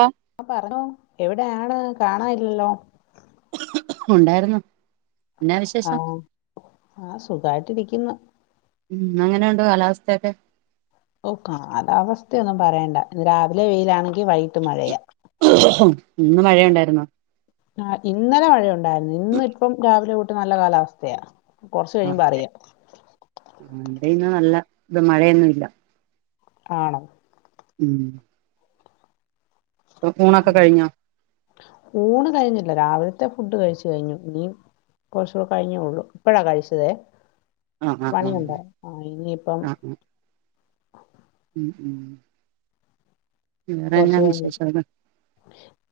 ഓഹ് പറടോ എവിടെയാണ് കാണാല്ലല്ലോ ഉണ്ടായിര്ന്നു ആഹ് അഹ് സുഖായിട്ടിരിക്ക്ന്നു ഉം ഇന്നെങ്ങനെണ്ട് കാലാവസ്ഥക്കെ ഓ കാലാവസ്ഥയൊന്നും പറയണ്ട ഇന്ന് രാവിലെ വെയിലാണെങ്കി വൈകിട്ട് മഴയാ ഇന്ന് മഴയുണ്ടായിരുന്നോ? ആഹ് ഇന്നലെ മഴയുണ്ടായിരുന്നു ഇന്ന് ഇപ്പം രാവിലെ തൊട്ട് നല്ല കാലാവസ്ഥയാ കൊറച്ചു കഴിയുമ്പോ അറിയ വിടെ ഇന്ന് നല്ല മഴയൊന്നുമില്ല [unintelligible] ഉം ഊണൊക്കെ കഴിഞ്ഞോ? ഊണ് കഴിഞ്ഞില്ല രാവിലത്തെ ഫുഡ് കഴിച്ചു കഴിഞ്ഞു ഇനി കൊറച്ചൂടെ കഴിഞ്ഞുള്ളു ഇപ്പഴാ കഴിച്ചതേ ആ ആ ആ പണിയുണ്ട് ആ ഇനിയിപ്പം ആ ഉം ഉം മ് വേറെന്നാ കൊറച്ച് കഴിഞ്ഞിട്ട് വിശേഷവിടെ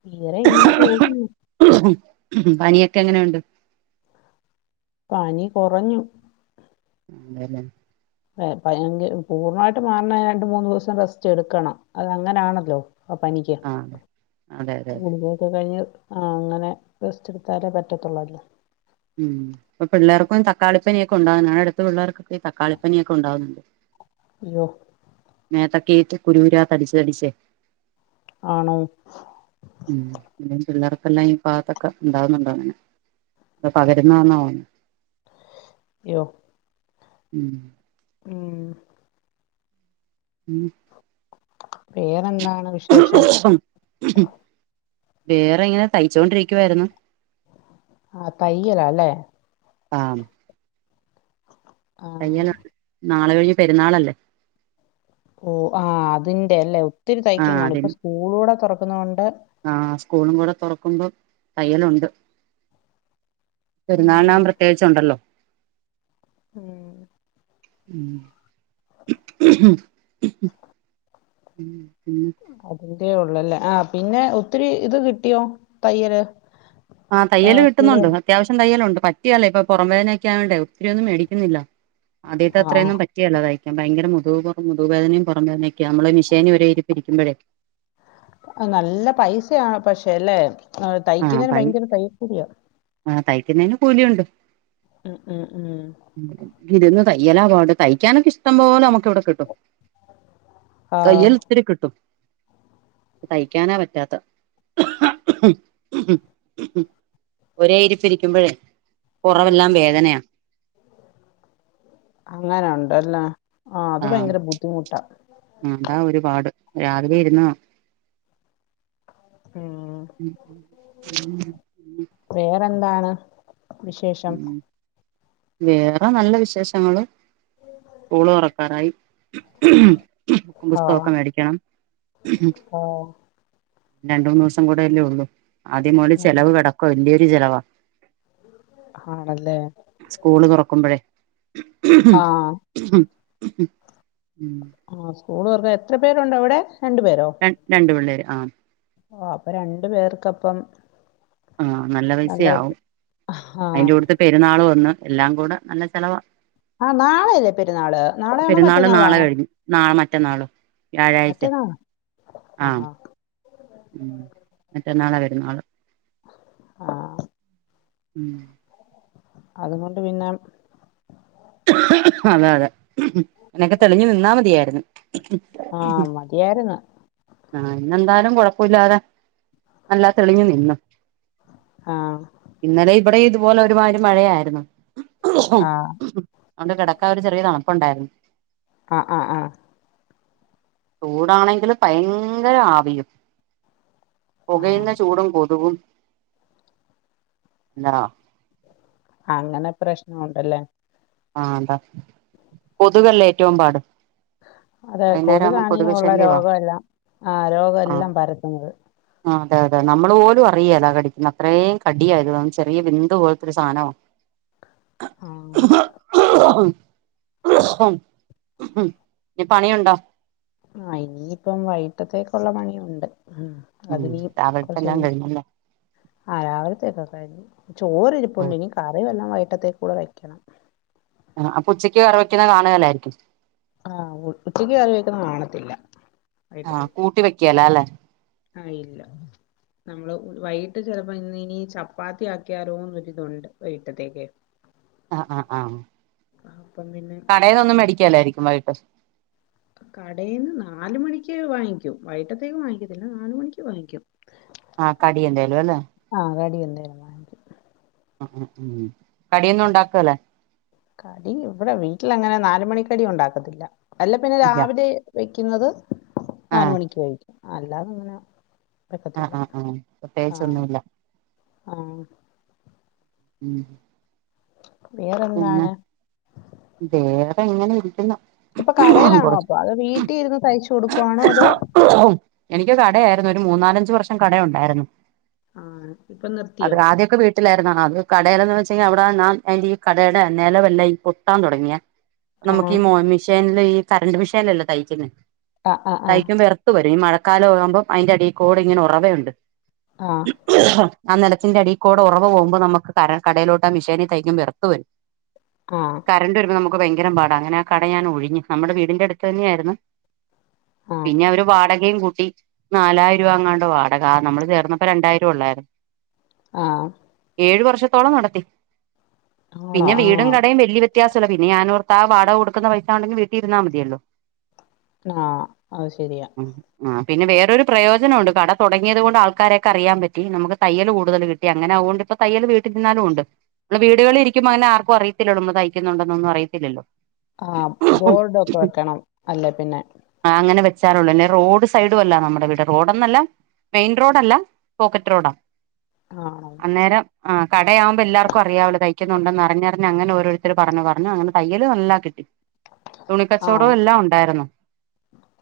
തീരെ ഇങ്ങനെ പോകുന്നു പനിയൊക്കെ എങ്ങനെയുണ്ട്? പനി കൊറഞ്ഞു ആതെല്ലെ പനി പൂർണ്ണമായിട്ട് മാറണെ രണ്ട് മൂന്ന് ദിവസം റെസ്റ്റ് എടുക്കണം അത് അങ്ങനാണല്ലോ അ പനിക്കോ? ആ അതെ അതെ അതെ അതെ ഗുളിക ഒക്കെ കഴിഞ്ഞ് ആ അങ്ങനെ റെസ്റ്റെടുത്താലേ പറ്റത്തുള്ളല്ലോ ഉം ഇപ്പ പിള്ളേർക്കും തക്കാളിപ്പനിയൊക്കെ ഉണ്ടാവുന്നതാണ് ഞങ്ങടെ അടുത്ത പിള്ളേർക്ക തക്കാളിപ്പനിയൊക്കെ ഉണ്ടാവുന്നുണ്ട് [inaudible] അയ്യോ മേത്തക്കെട്ട് കുരുകുരാ തടിച്ച് തടിച്ചേ ആണോ? ഉം പിന്നും പിള്ളേർക്കെല്ലാം ഈ ഭാഗത്തൊക്കെ ഉണ്ടാവുന്നുണ്ടങ്ങനെ ഇത് പകരുന്നന്നതാ തോന്ന അയ്യോ ഉം ഉം മ് ഉം വേറെന്താണ് വിശേഷം? വേറെങ്ങനെ തയ്ച്ചൊണ്ടിരിക്കുവായിരുന്നു ആ തയ്യല അല്ലേ ആം ആ തയ്യൽ ഉണ്ട് നാളെ കഴിഞ്ഞ് പെരുന്നാളല്ലേ ഓ ആ അതിന്റെഅല്ലേ ഒത്തിരി ആ തൈക്കാൻ കാണും അതിന് ഇപ്പൊ സ്കൂളൂടെ തുറക്കുന്ന കൊണ്ട് ആ സ്കൂളും കൂടെ തുറക്കുമ്പോം തയ്യലുണ്ട് ഉം, പെരുന്നാളിനാകുമ്പം പ്രത്യേകിച്ചുണ്ടല്ലോ ഉം [inaudible] ഉം ഉം അതിന്റെ ഉള്ളല്ലേ ആ പിന്നെ ഒത്തിരി ഇത് കിട്ടിയോ തയ്യല് ആ തയ്യല് സ്കൂള് കിട്ടുന്നുണ്ട് തുറ- അത്യാവശ്യം തയ്യലുണ്ട് പറ്റുകേല്ല ഇപ്പൊ പുറം വേദനൊക്കെ ആയോണ്ട ഒത്തിരി ഒന്നും മേടിക്കുന്നില്ല ആദ്യത്തെ ആ ആ അത്രയൊന്നും പറ്റ റ്റ് കേല തയ്ക്കാൻ ഭയങ്കര മുതുക് പുറ മുതുകുവേദനയും പുറംവേദനൊക്ക നമ്മ മിഷിനി ഒരെഇരിപ്പ് ഇരിക്കുമ്പഴേ നല്ല പൈസയാണ പക്ഷേ അല്ലെ ആ തയ്ക്കുന്നതിന് തൈ ഭയങ്കര തയ്യൽ കൂലിയാ ആ തൈക്കുന്നേന് കൂലിയുണ്ട് ഉം ഉം ഉം ഇരുന്ന് തയ്യലാ പാട് തയ്ക്കാനൊക്കെ ഇഷ്ടം പോലെ നമുക്ക് ഇവിടെ കിട്ടും ആ തയ്യൽ ഒത്തിരി കിട്ടും തയ്ക്കാനാ പറ്റാത്ത ഒരേ ഇരിപ്പ് ഇരിക്കുമ്പോഴേ ഉം പൊറവെല്ലാം വേദനയാ അങ്ങനെ ഉണ്ടല്ല ആ അത് ഭയങ്കര ബുദ്ധിമുട്ടാണ് ആ അതാ ഒരുപാട് രാവിലെ ഇരുന്ന ഉം ഉ വേറെന്താണ് വിശേഷം വേറെ നല്ല വിശേഷങ്ങള് സ്കൂള് തുറക്കാരായി ആ പുസ്തകമൊക്കെ മേടിക്കണം ആ രണ്ട മൂന്ന് ദിവസം കൂടെയല്ലേ ഉള്ളൂ ആദ്യം മുതല് ആ, ചെലവ് കിടക്ക കൊല്ലിയൂരി ചെലവാ ആണല്ലേ സ്കൂള് തുറക്കുമ്പോഴേ ആ ആ സ്കൂൾ തുറന്നഎത്ര പേരുണ്ട അവിടെ രണ്ടു പേരോ? രണ്ടു പിള്ളേര് ഓ അപ്പൊ രണ്ടു പേർക്കപ്പം ആഹ നല്ല പൈസയാാവും ആ അതിന്റെ കൂടുത്ത് പെരുന്നാൾ വന്ന് എല്ലാം കൂടെ നല്ല ചെലവാ ആ നാളെയല്ലേ പെരുന്നാള് നാളെയാണോ പെരുന്നാള് നാളെ മറ്റന്നാളാണോ കഴിഞ്ഞു നാളെ മറ്റന്നാള് വ്യാഴായ്ച ആഹഹ മറ്റന്നാളാ പെരുന്നാള് ആഹ ഉം അതുകൊണ്ട് പിന്നെ അതെ അതെ അങ്ങനൊക്കെ തെളിഞ്ഞു നിന്നാ മതിയായിരുന്നു ആഹ മതിയായിരുന്നു ആ ഇന്നെന്തായാലും കുഴപ്പമില്ലാതെ നല്ലാ തെളിഞ്ഞ നിന്നു ആഹ ഇന്നലെ ഇവിടെയും ഇതുപോലെ ഒരുമാതിരി മഴയായിരുന്നു ആഹ് അത് കൊണ്ട് കിടക്കാൻ ഒരു ചെറിയ തണുപ്പുണ്ടായിരുന്നു ആ ചൂടാണെങ്കില് ഭയങ്കര ആവിയും. പുകയുന്ന ആഹ് ചൂടും കൊതുകും എന്നാ ആ അങ്ങനെ പ്രശ്നംണ്ട്ല്ലേ ആ അതാ കൊതുകല്ലേ ഏറ്റവും പാട് അതെ വൈകുന്നേരം ആവുമ്പോ കൊതുകാണീ കൊതുക് ഒള്ള ശല്യവാ രോഗെല്ലാം ആ രോഗെല്ലാം പരത്തുന്നത് ആ അതെ അതെ നമ്മള് പോലും അറിയേലാ കടിക്കുന്ന അത്രേം കടിയായിരുന്നു ചെറിയ വിന്ത് പോലത്തെരു സാധനോ ആ ആഹ് [unintelligible] നി പണിയുണ്ടോ ആ ഇനിയിപ്പം വൈട്ടത്തേക്കുള്ള പണിയുണ്ട് ഉം അതിനി രാവിലത്തെല്ലാം കുറച്ചുകയ് കഴിഞ്ഞല്ലേ ആ രാവുലത്തേക്കെ കഴിഞ്ഞു ആഹ് ചോറിരിപ്പണ്ട്നി കറിവെല്ലാം വൈട്ടത്തേക്കൂടെ വെക്കണം ആ ഉച്ചയ്ക്ക് കറി വയ്ക്ക്ണേ കാണുവായിരിക്കും ആ ഉച്ചക്ക് കറി വെക്ക്ണേ കാണത്തില്ല ആഹ് വൈട്ടത്തേക്ക് കൂട്ടി വെക്കേല അല്ലെ ആ ഇല്ല നമ്മള് വൈകിട്ട് ചെലപ്പോ ഇന്നിനി ചപ്പാത്തി ആക്കിയാലോന്നൊരിതുണ്ട് വൈട്ടത്തേക്ക് ആ അപ്പം പിന്നെ കടേന്നൊന്നും മേടിക്കല്ലായിരിക്കും വൈട്ട് കടയിൽന്ന് നാല്മണിക്ക് വാങ്ങിക്കും വൈട്ടത്തേന് വാങ്ങിക്കത്തില്ല നാല് മണിക്ക് വാങ്ങിക്കും ആഹ് കടി എന്തേലും അല്ലെ ആഹ് കടി എന്തേലും ആഹ് ഉം കടിയൊന്നും ഉണ്ടാക്കൂല്ലേ കടി ഇവിടെ വീട്ടിലങ്ങനെ നാലുമണിക്കടി ഉണ്ടാക്കത്തില്ല അല്ല പിന്നെ ഇല്ല രാവിലെ വെക്കുന്നത് നാല് ആഹ് മണിക്ക് കഴിക്കും അല്ലാതെ ഇങ്ങനെ ആഹ് ആഹ് ആഹ് പ്രത്യേകിച്ചൊന്നുല്ല ആഹ് ഉം പിന്നെ വേറെന്താണ്? വേറെ ഇങ്ങനെ ഇരിക്കുന്നു ഇപ്പൊ കടേലാണോ കൊറച്ച് അപ്പൊ അത് വീട്ടീരുന്ന് തയ്ച്ചു കൊടുക്കുവാണോ അതോ എനിക്ക് കടയായിര്ന്നു ഒരു മൂന്നാലഞ്ച് വർഷം കടയുണ്ടായ്രുന്നു ആഹ് ഇപ്പൊ അത് നിർത്തിയോ? ആദ്യക്കെ വീട്ടിലായിരുന്നു അത് കടേലേന്ന് വെച്ച് കയ്ഞ്ഞാ അവിടെ നാം എന്റീ കടയുടെ നെല വെല്ലാം ഈ പൊട്ടാൻ തുടങ്ങിയേ ആഹ് നമുക്കീ മൊ മിഷീ ഷേൻലീ കറണ്ട് മീഷൈയ്നല്ലേ തയ്ക്കുന്നേ ആഹ് ആഹ് തയ്ക്കുമ്പോ എർ ർത്ത് വരും മഴക്കാലം ആകുമ്പം അയ്ന്റെ അടീക്കൂടെ ഇങ്ങനെ ഒറവയുണ്ട് ആഹ് ആ നിലത്തിന്റെ അടിക്കൂടെ ഒറവ് പോവുമ്പോ നമക്ക് കര കടയിലോട്ട് ആ മിഷേനി തൈക്കുമ്പം എർ ത്ത് വെരും ആഹ് കറണ്ട് വരുമ്പോ നമുക്ക് ഭയങ്കരം പാടാ അങ്ങനെ ആ കട ഞാൻ ഒഴിഞ്ഞു നമ്മുടെ വീടിന്റെ അടുത്തെന്നായിരുന്നു പിന്നെ അവര് വാടകേം കൂട്ടി നാലായിരം രൂപ അങ്ങാണ്ടാ വാടകാ നമ്മള് ചേർന്നപ്പോ രണ്ടായിരം ഒള്ളായ്രുന്നു ആഹ് ഏഴു വർഷത്തോളം നടത്തി ആണോ പിന്നെ വീടും ആഹ് കടേം വലിയ വ്യത്യാസല്ല പിന്നെ ഞാനോർത്താ വാടക കൊടുക്കുന്ന പൈസണ്ടെങ്കി വീട്ടിൽരുന്നാ മതിയല്ലോ ആഹ് അത് ശെരിയാ ആഹ് പിന്നെ വേറൊരു പ്രയോജനം ഒണ്ട് കട തുടങ്ങിയത് കൊണ്ട് ആൾക്കാരൊക്കെ അറിയാൻ പറ്റി നമുക്ക് തയ്യല് കൂടുതല് കിട്ട ട്ടി അങ്ങനെ അവൊണ്ട് ഇപ്പൊ തയ്യല് വീട്ടില് നിന്നാലും ഉണ്ട് നമ്മ വീടുകളിലിരിക്കാ ക്കുമ്പം അങ്ങനെ ആർക്കും അറിയത്തില്ലല്ലൊ നമ്മള് തയ്ക്കുന്നുണ്ടോന്നും അറിയത്തില്ലല്ലോ ആഹ് ബോർഡൊക്കെ വെക്കണം അല്ലേ പിന്നെ ആഹ് അങ്ങനെ വെച്ചാലൊള്ളൂ ന്നെ റോഡ് സൈഡും അല്ല നമ്മളെ വീട് റോഡ്ന്നല്ല മെയിൻ റോഡല്ല പോക്കറ്റ് റോഡാ ആണോ അന്നേരം ആഹ് കടയാവുമ്പോ എല്ലാർക്കും അറിയാവല്ലോ തയ് ക്കുന്നുണ്ടെന്നറിഞ്ഞറിഞ് അങ്ങനെ ഓരോരുത്തര് പറഞ്ഞു പറഞ്ഞു അങ്ങനെ തയ്യല് നല്ലാ കിട്ടി ആഹ് തുണിക്കച്ചോടോം എല്ലാം ഒണ്ടായിരുന്നു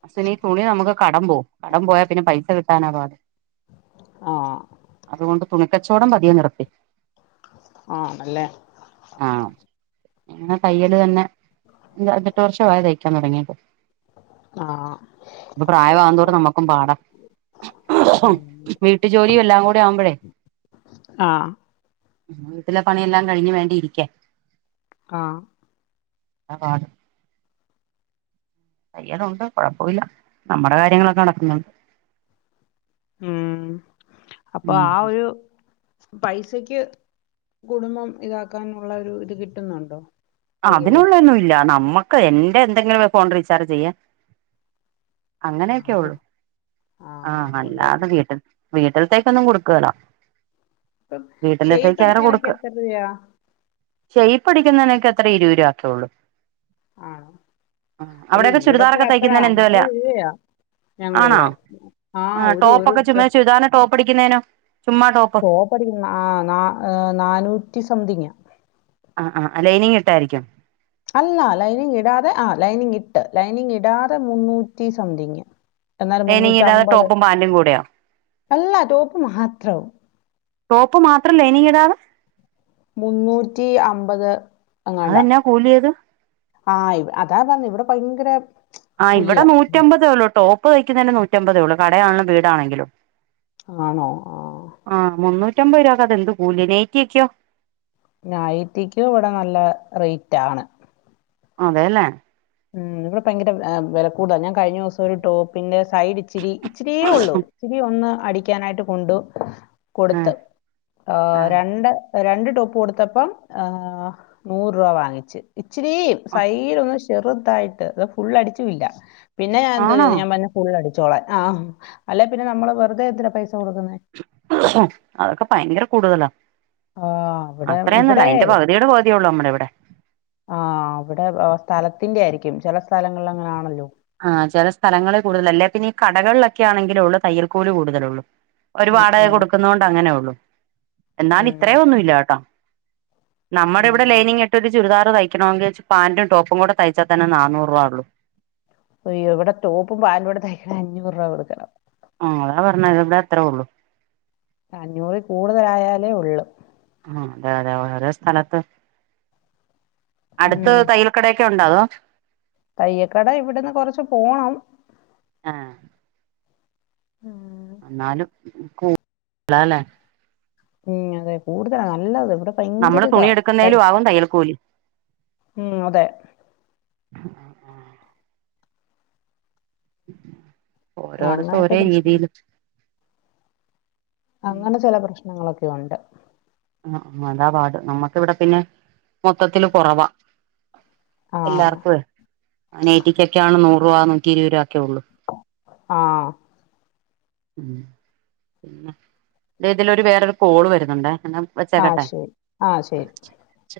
അശ്വനി തുണി നമുക്ക് കടം പോകും കടം പോയാ പിന്നെ പൈസ കിട്ടാനാ പാട് ആഹ് അതുകൊണ്ട് തുണിക്കച്ചവടം പതിയെ നിർത്തി ആണല്ലേ ആഹ് അങ്ങനെ തയ്യല് തന്നെ അഞ്ച് എട്ട് വർഷം ആയി തയ്ക്കാൻ തുടങ്ങിയിട്ട് ആഹ് ഇപ്പൊ പ്രായമാവും തോറും നമുക്കും പാടാ ഉം വീട്ടു ജോലിയും എല്ലാം കൂടെ ആവുമ്പഴേ ആഹ് വീട്ടിലെ പണിയെല്ലാം കഴിഞ്ഞ് വേണ്ടേ ഇരിക്കാൻ ആഹ് ആ [unintelligible] തയ്യലുണ്ട് കൊഴപ്പവില്ല നമ്മുടെ കാര്യങ്ങളൊക്കെ നടക്ക്ന്നുണ്ട് ഉം അപ്പൊ ഉം ആ ഒരു പൈസക്ക് കുടുംബം ഇതാക്കാനുള്ള ഒരു ഇത് കിട്ട്ന്നുണ്ടോ അതിനുള്ളെന്നും ഇല്ല നമ്മക്ക് എന്റെ എന്തെങ്കിലൊര് ഫോൺ റീചാർജെയ്യാ ആഹ് അങ്ങനെ അങ്ങനെയൊക്കെള്ളൂ ആഹ് അല്ലാതെ വീട്ട് വീട്ടിലത്തേക്കൊന്നും കൊടുക്കേലാ പ്പം ഷെയ്പടിക്കാനൊക്കെ എത്ര രൂപയാ ഷെയ്പടിക്കുന്നതിനൊക്കെ എത്രേ ഇരുപത് രൂപ അത്രേള്ളൂ ആണോ ആഹ് അയ്യോ അവിടെയൊക്കെ ഇവിടൊക്കെ ചുരിദാറൊക്കെ അത്ര തയ്ക്കുന്നതിന് എന്താ വെല അമ്പത് രൂപയാ ഞങ്ങടെ ആണോ ഇവിടെ ആഹ് ഒരു ഒരു ടോപ്പൊക്കെ ചുമ്മാ ഡ്രസ് ചുരിദാറിന്റെ ടോപ്പ് അടിക്കുന്നേനോ ചുമ്മാ ടോപ്പ് ടോപ്പടിക്കുന്നതിന് ആഹ് ഏ നാനൂറ്റി സംതിങ്ങാ ആഹ് ആഹ് ലൈനിങ് ഇട്ടായിരിക്കും അല്ല ലൈനിങ് ഇടാതെ ആഹ് ലൈനിങ് ഇട്ട് ലൈനിങ് ഇടാതെ മുന്നൂറ്റി സംതിങ് എന്നാലും ലൈനിങ് മുന്നൂറ്റി ഇടാതെ അമ്പത് ടോപ്പും പാന്റും കൂടെയോ അല്ല ടോപ്പ് മാത്രം ടോപ്പ് മാത്രം ലൈനിങ് ഇടാതെ മുന്നൂറ്റി അമ്പത് എങ്ങാണ്ടാ അതെന്നാ കൂലിയത് ആഹ് ഇ അതാ പറഞ്ഞെ ഇവിടെ ഭയങ്കര ആഹ് ഇവടെ കൂലിയാ നൂറ്റമ്പതേ ഒള്ളൂ ടോപ്പ് തയ്ക്കുന്നതിന് നൂറ്റമ്പതേ ഒള്ളൂ കടയാണെലും വീടാണെങ്കിലും ആണോ ആഹ് ആഹ് മുന്നൂറ്റമ്പത് രൂപയൊക്കെ അതെന്ത് കൂല്യാ നേറ്റിക്ക്യോ നൈറ്റിക്കും ഇവടെ നല്ല റേറ്റാണ് അതെലേ ഉം ഇവിടെ ഭയങ്കര ഏ വെല കൂട്താ ഞാൻ കഴിഞ്ഞ ദിവസൊര് ടോപ്പിൻ്റെ സൈഡ് ഇച്ചിരി ഇച്ചിരിയേ ഒള്ളൂ ഇച്ചിരി ഒന്ന് അടിക്കാനായിട്ട് കൊണ്ടു ആ കൊട്ത്ത് ഏ ആ രണ്ട് രണ്ട് ടോപ്പ് കൊട്ത്തപ്പം ഏ നൂറ് രൂപ വാങ്ങിച്ച് ഇച്ചരീം സൈഡോന്ന് ഷ് ചെറ്തായിട്ട് അത് ഫുള്ള് അടിച്ചും ഇല്ല പിന്നെ ഞാൻ എന്തോ ആണോ ചെയ്ത് ഞാൻ പറഞ്ഞു ഫുള്ളടിച്ചോളാൻ ആഹ് അല്ലെ പിന്നെ നമ്മള് വെറ്തെ എന്തിനാ പൈസ കൊട്ക്കുന്നെ ഉം അതൊക്കെ ഭയങ്കര കൂട്തലാ ആഹ് അവിടെ അത്രയൊന്നുല്ല ഇവിടെ അയിന്റെ പകുതിയുടെ പകുതി ഒള്ളൂ നമ്മടെ ഇവിടെ ആഹ് ഇവിടെ സ്ഥലത്തിന്റെ ആയിരിക്കും ചെല സ്ഥലങ്ങളിൽ അങ്ങനെയാണല്ലോ ആഹ് ചെല സ്ഥലങ്ങളിൽ കൂടുതലാ അല്ലേ പിന്നെ ഈ കടകളിലൊക്കെ ആണെങ്കിലൊള്ളൂ തയ്യൽക്കൂലി കൂടുതലൊള്ളു ഓര് ഉം വാടക ഉം കൊട്ക്കുന്നോണ്ട് അങ്ങനെ ഒള്ളു ഉം എന്നാല് ഇത്രയൊന്നുല്ല ട്ടോ നമ്മടെ ഉം ഇവിടെ ലൈനിങ് ഇട്ടിട്ട് ചുരിദാറ് തയ്ക്കണെങ്കിൽ പാന്റും ടോപ്പും കൂടെ തയ്ച്ചാ തന്നെ നാനൂറ് രൂപാ ഒള്ളൂ അയ്യോ ഇവിടെ ടോപ്പും പാൻും കൂടെ തയ്ക്കണെങ്കിൽ അഞ്ഞൂറ് രൂപ കൊടുക്കണം ആഹ് അതാ പറഞ്ഞത് ഇവടെ അത്ര ഒള്ളൂ അഞ്ഞൂറിൽ കൂടുതലായാലേ ഒള്ളു ആഹ് അതെ അതെ ഓരോ സ്ഥലത്ത് അടുത്ത് ഉം തയ്യൽ കടയൊക്കെ ഉണ്ടോ അതോ തയ്യക്കട ഇവിടെന്ന് കൊറച്ച് പോണം ആഹ് ആഹ് എന്നാലും കൂ [inaudible] ലാ ഉം അതെ കൂട്തലാ നല്ലത് ഇവടെ നമ്മള് തുണി എടുക്കുന്നേലും ആവും തയ്യൽക്കൂലി മം അതെ ആഹ് ഓരോടത്ത് അങ്ങനത്തെ ഒരേ പ്രശ്നം രീതിയില് അങ്ങനെ ചല പ്രശ്നങ്ങളൊക്കെ ഉണ്ട് ആഹ് അതാ പാട് നമ്മക്ക് ഇവിടെ പിന്നെ മൊത്തത്തില് കുറവാ ആ എല്ലാർക്കായ് നേറ്റിക്കൊക്കെയാണ് നൂറ് രൂപ നൂറ്റി ഇരുപത് രൂപ ഒക്കെ ഉള്ളൂ ആഹ് മപിന്നെ ഇതിലരു വേറൊരു കോള് വരുന്നുണ്ടേ വെച്ചേക്കട്ടെ ആഹ് ശരി ആ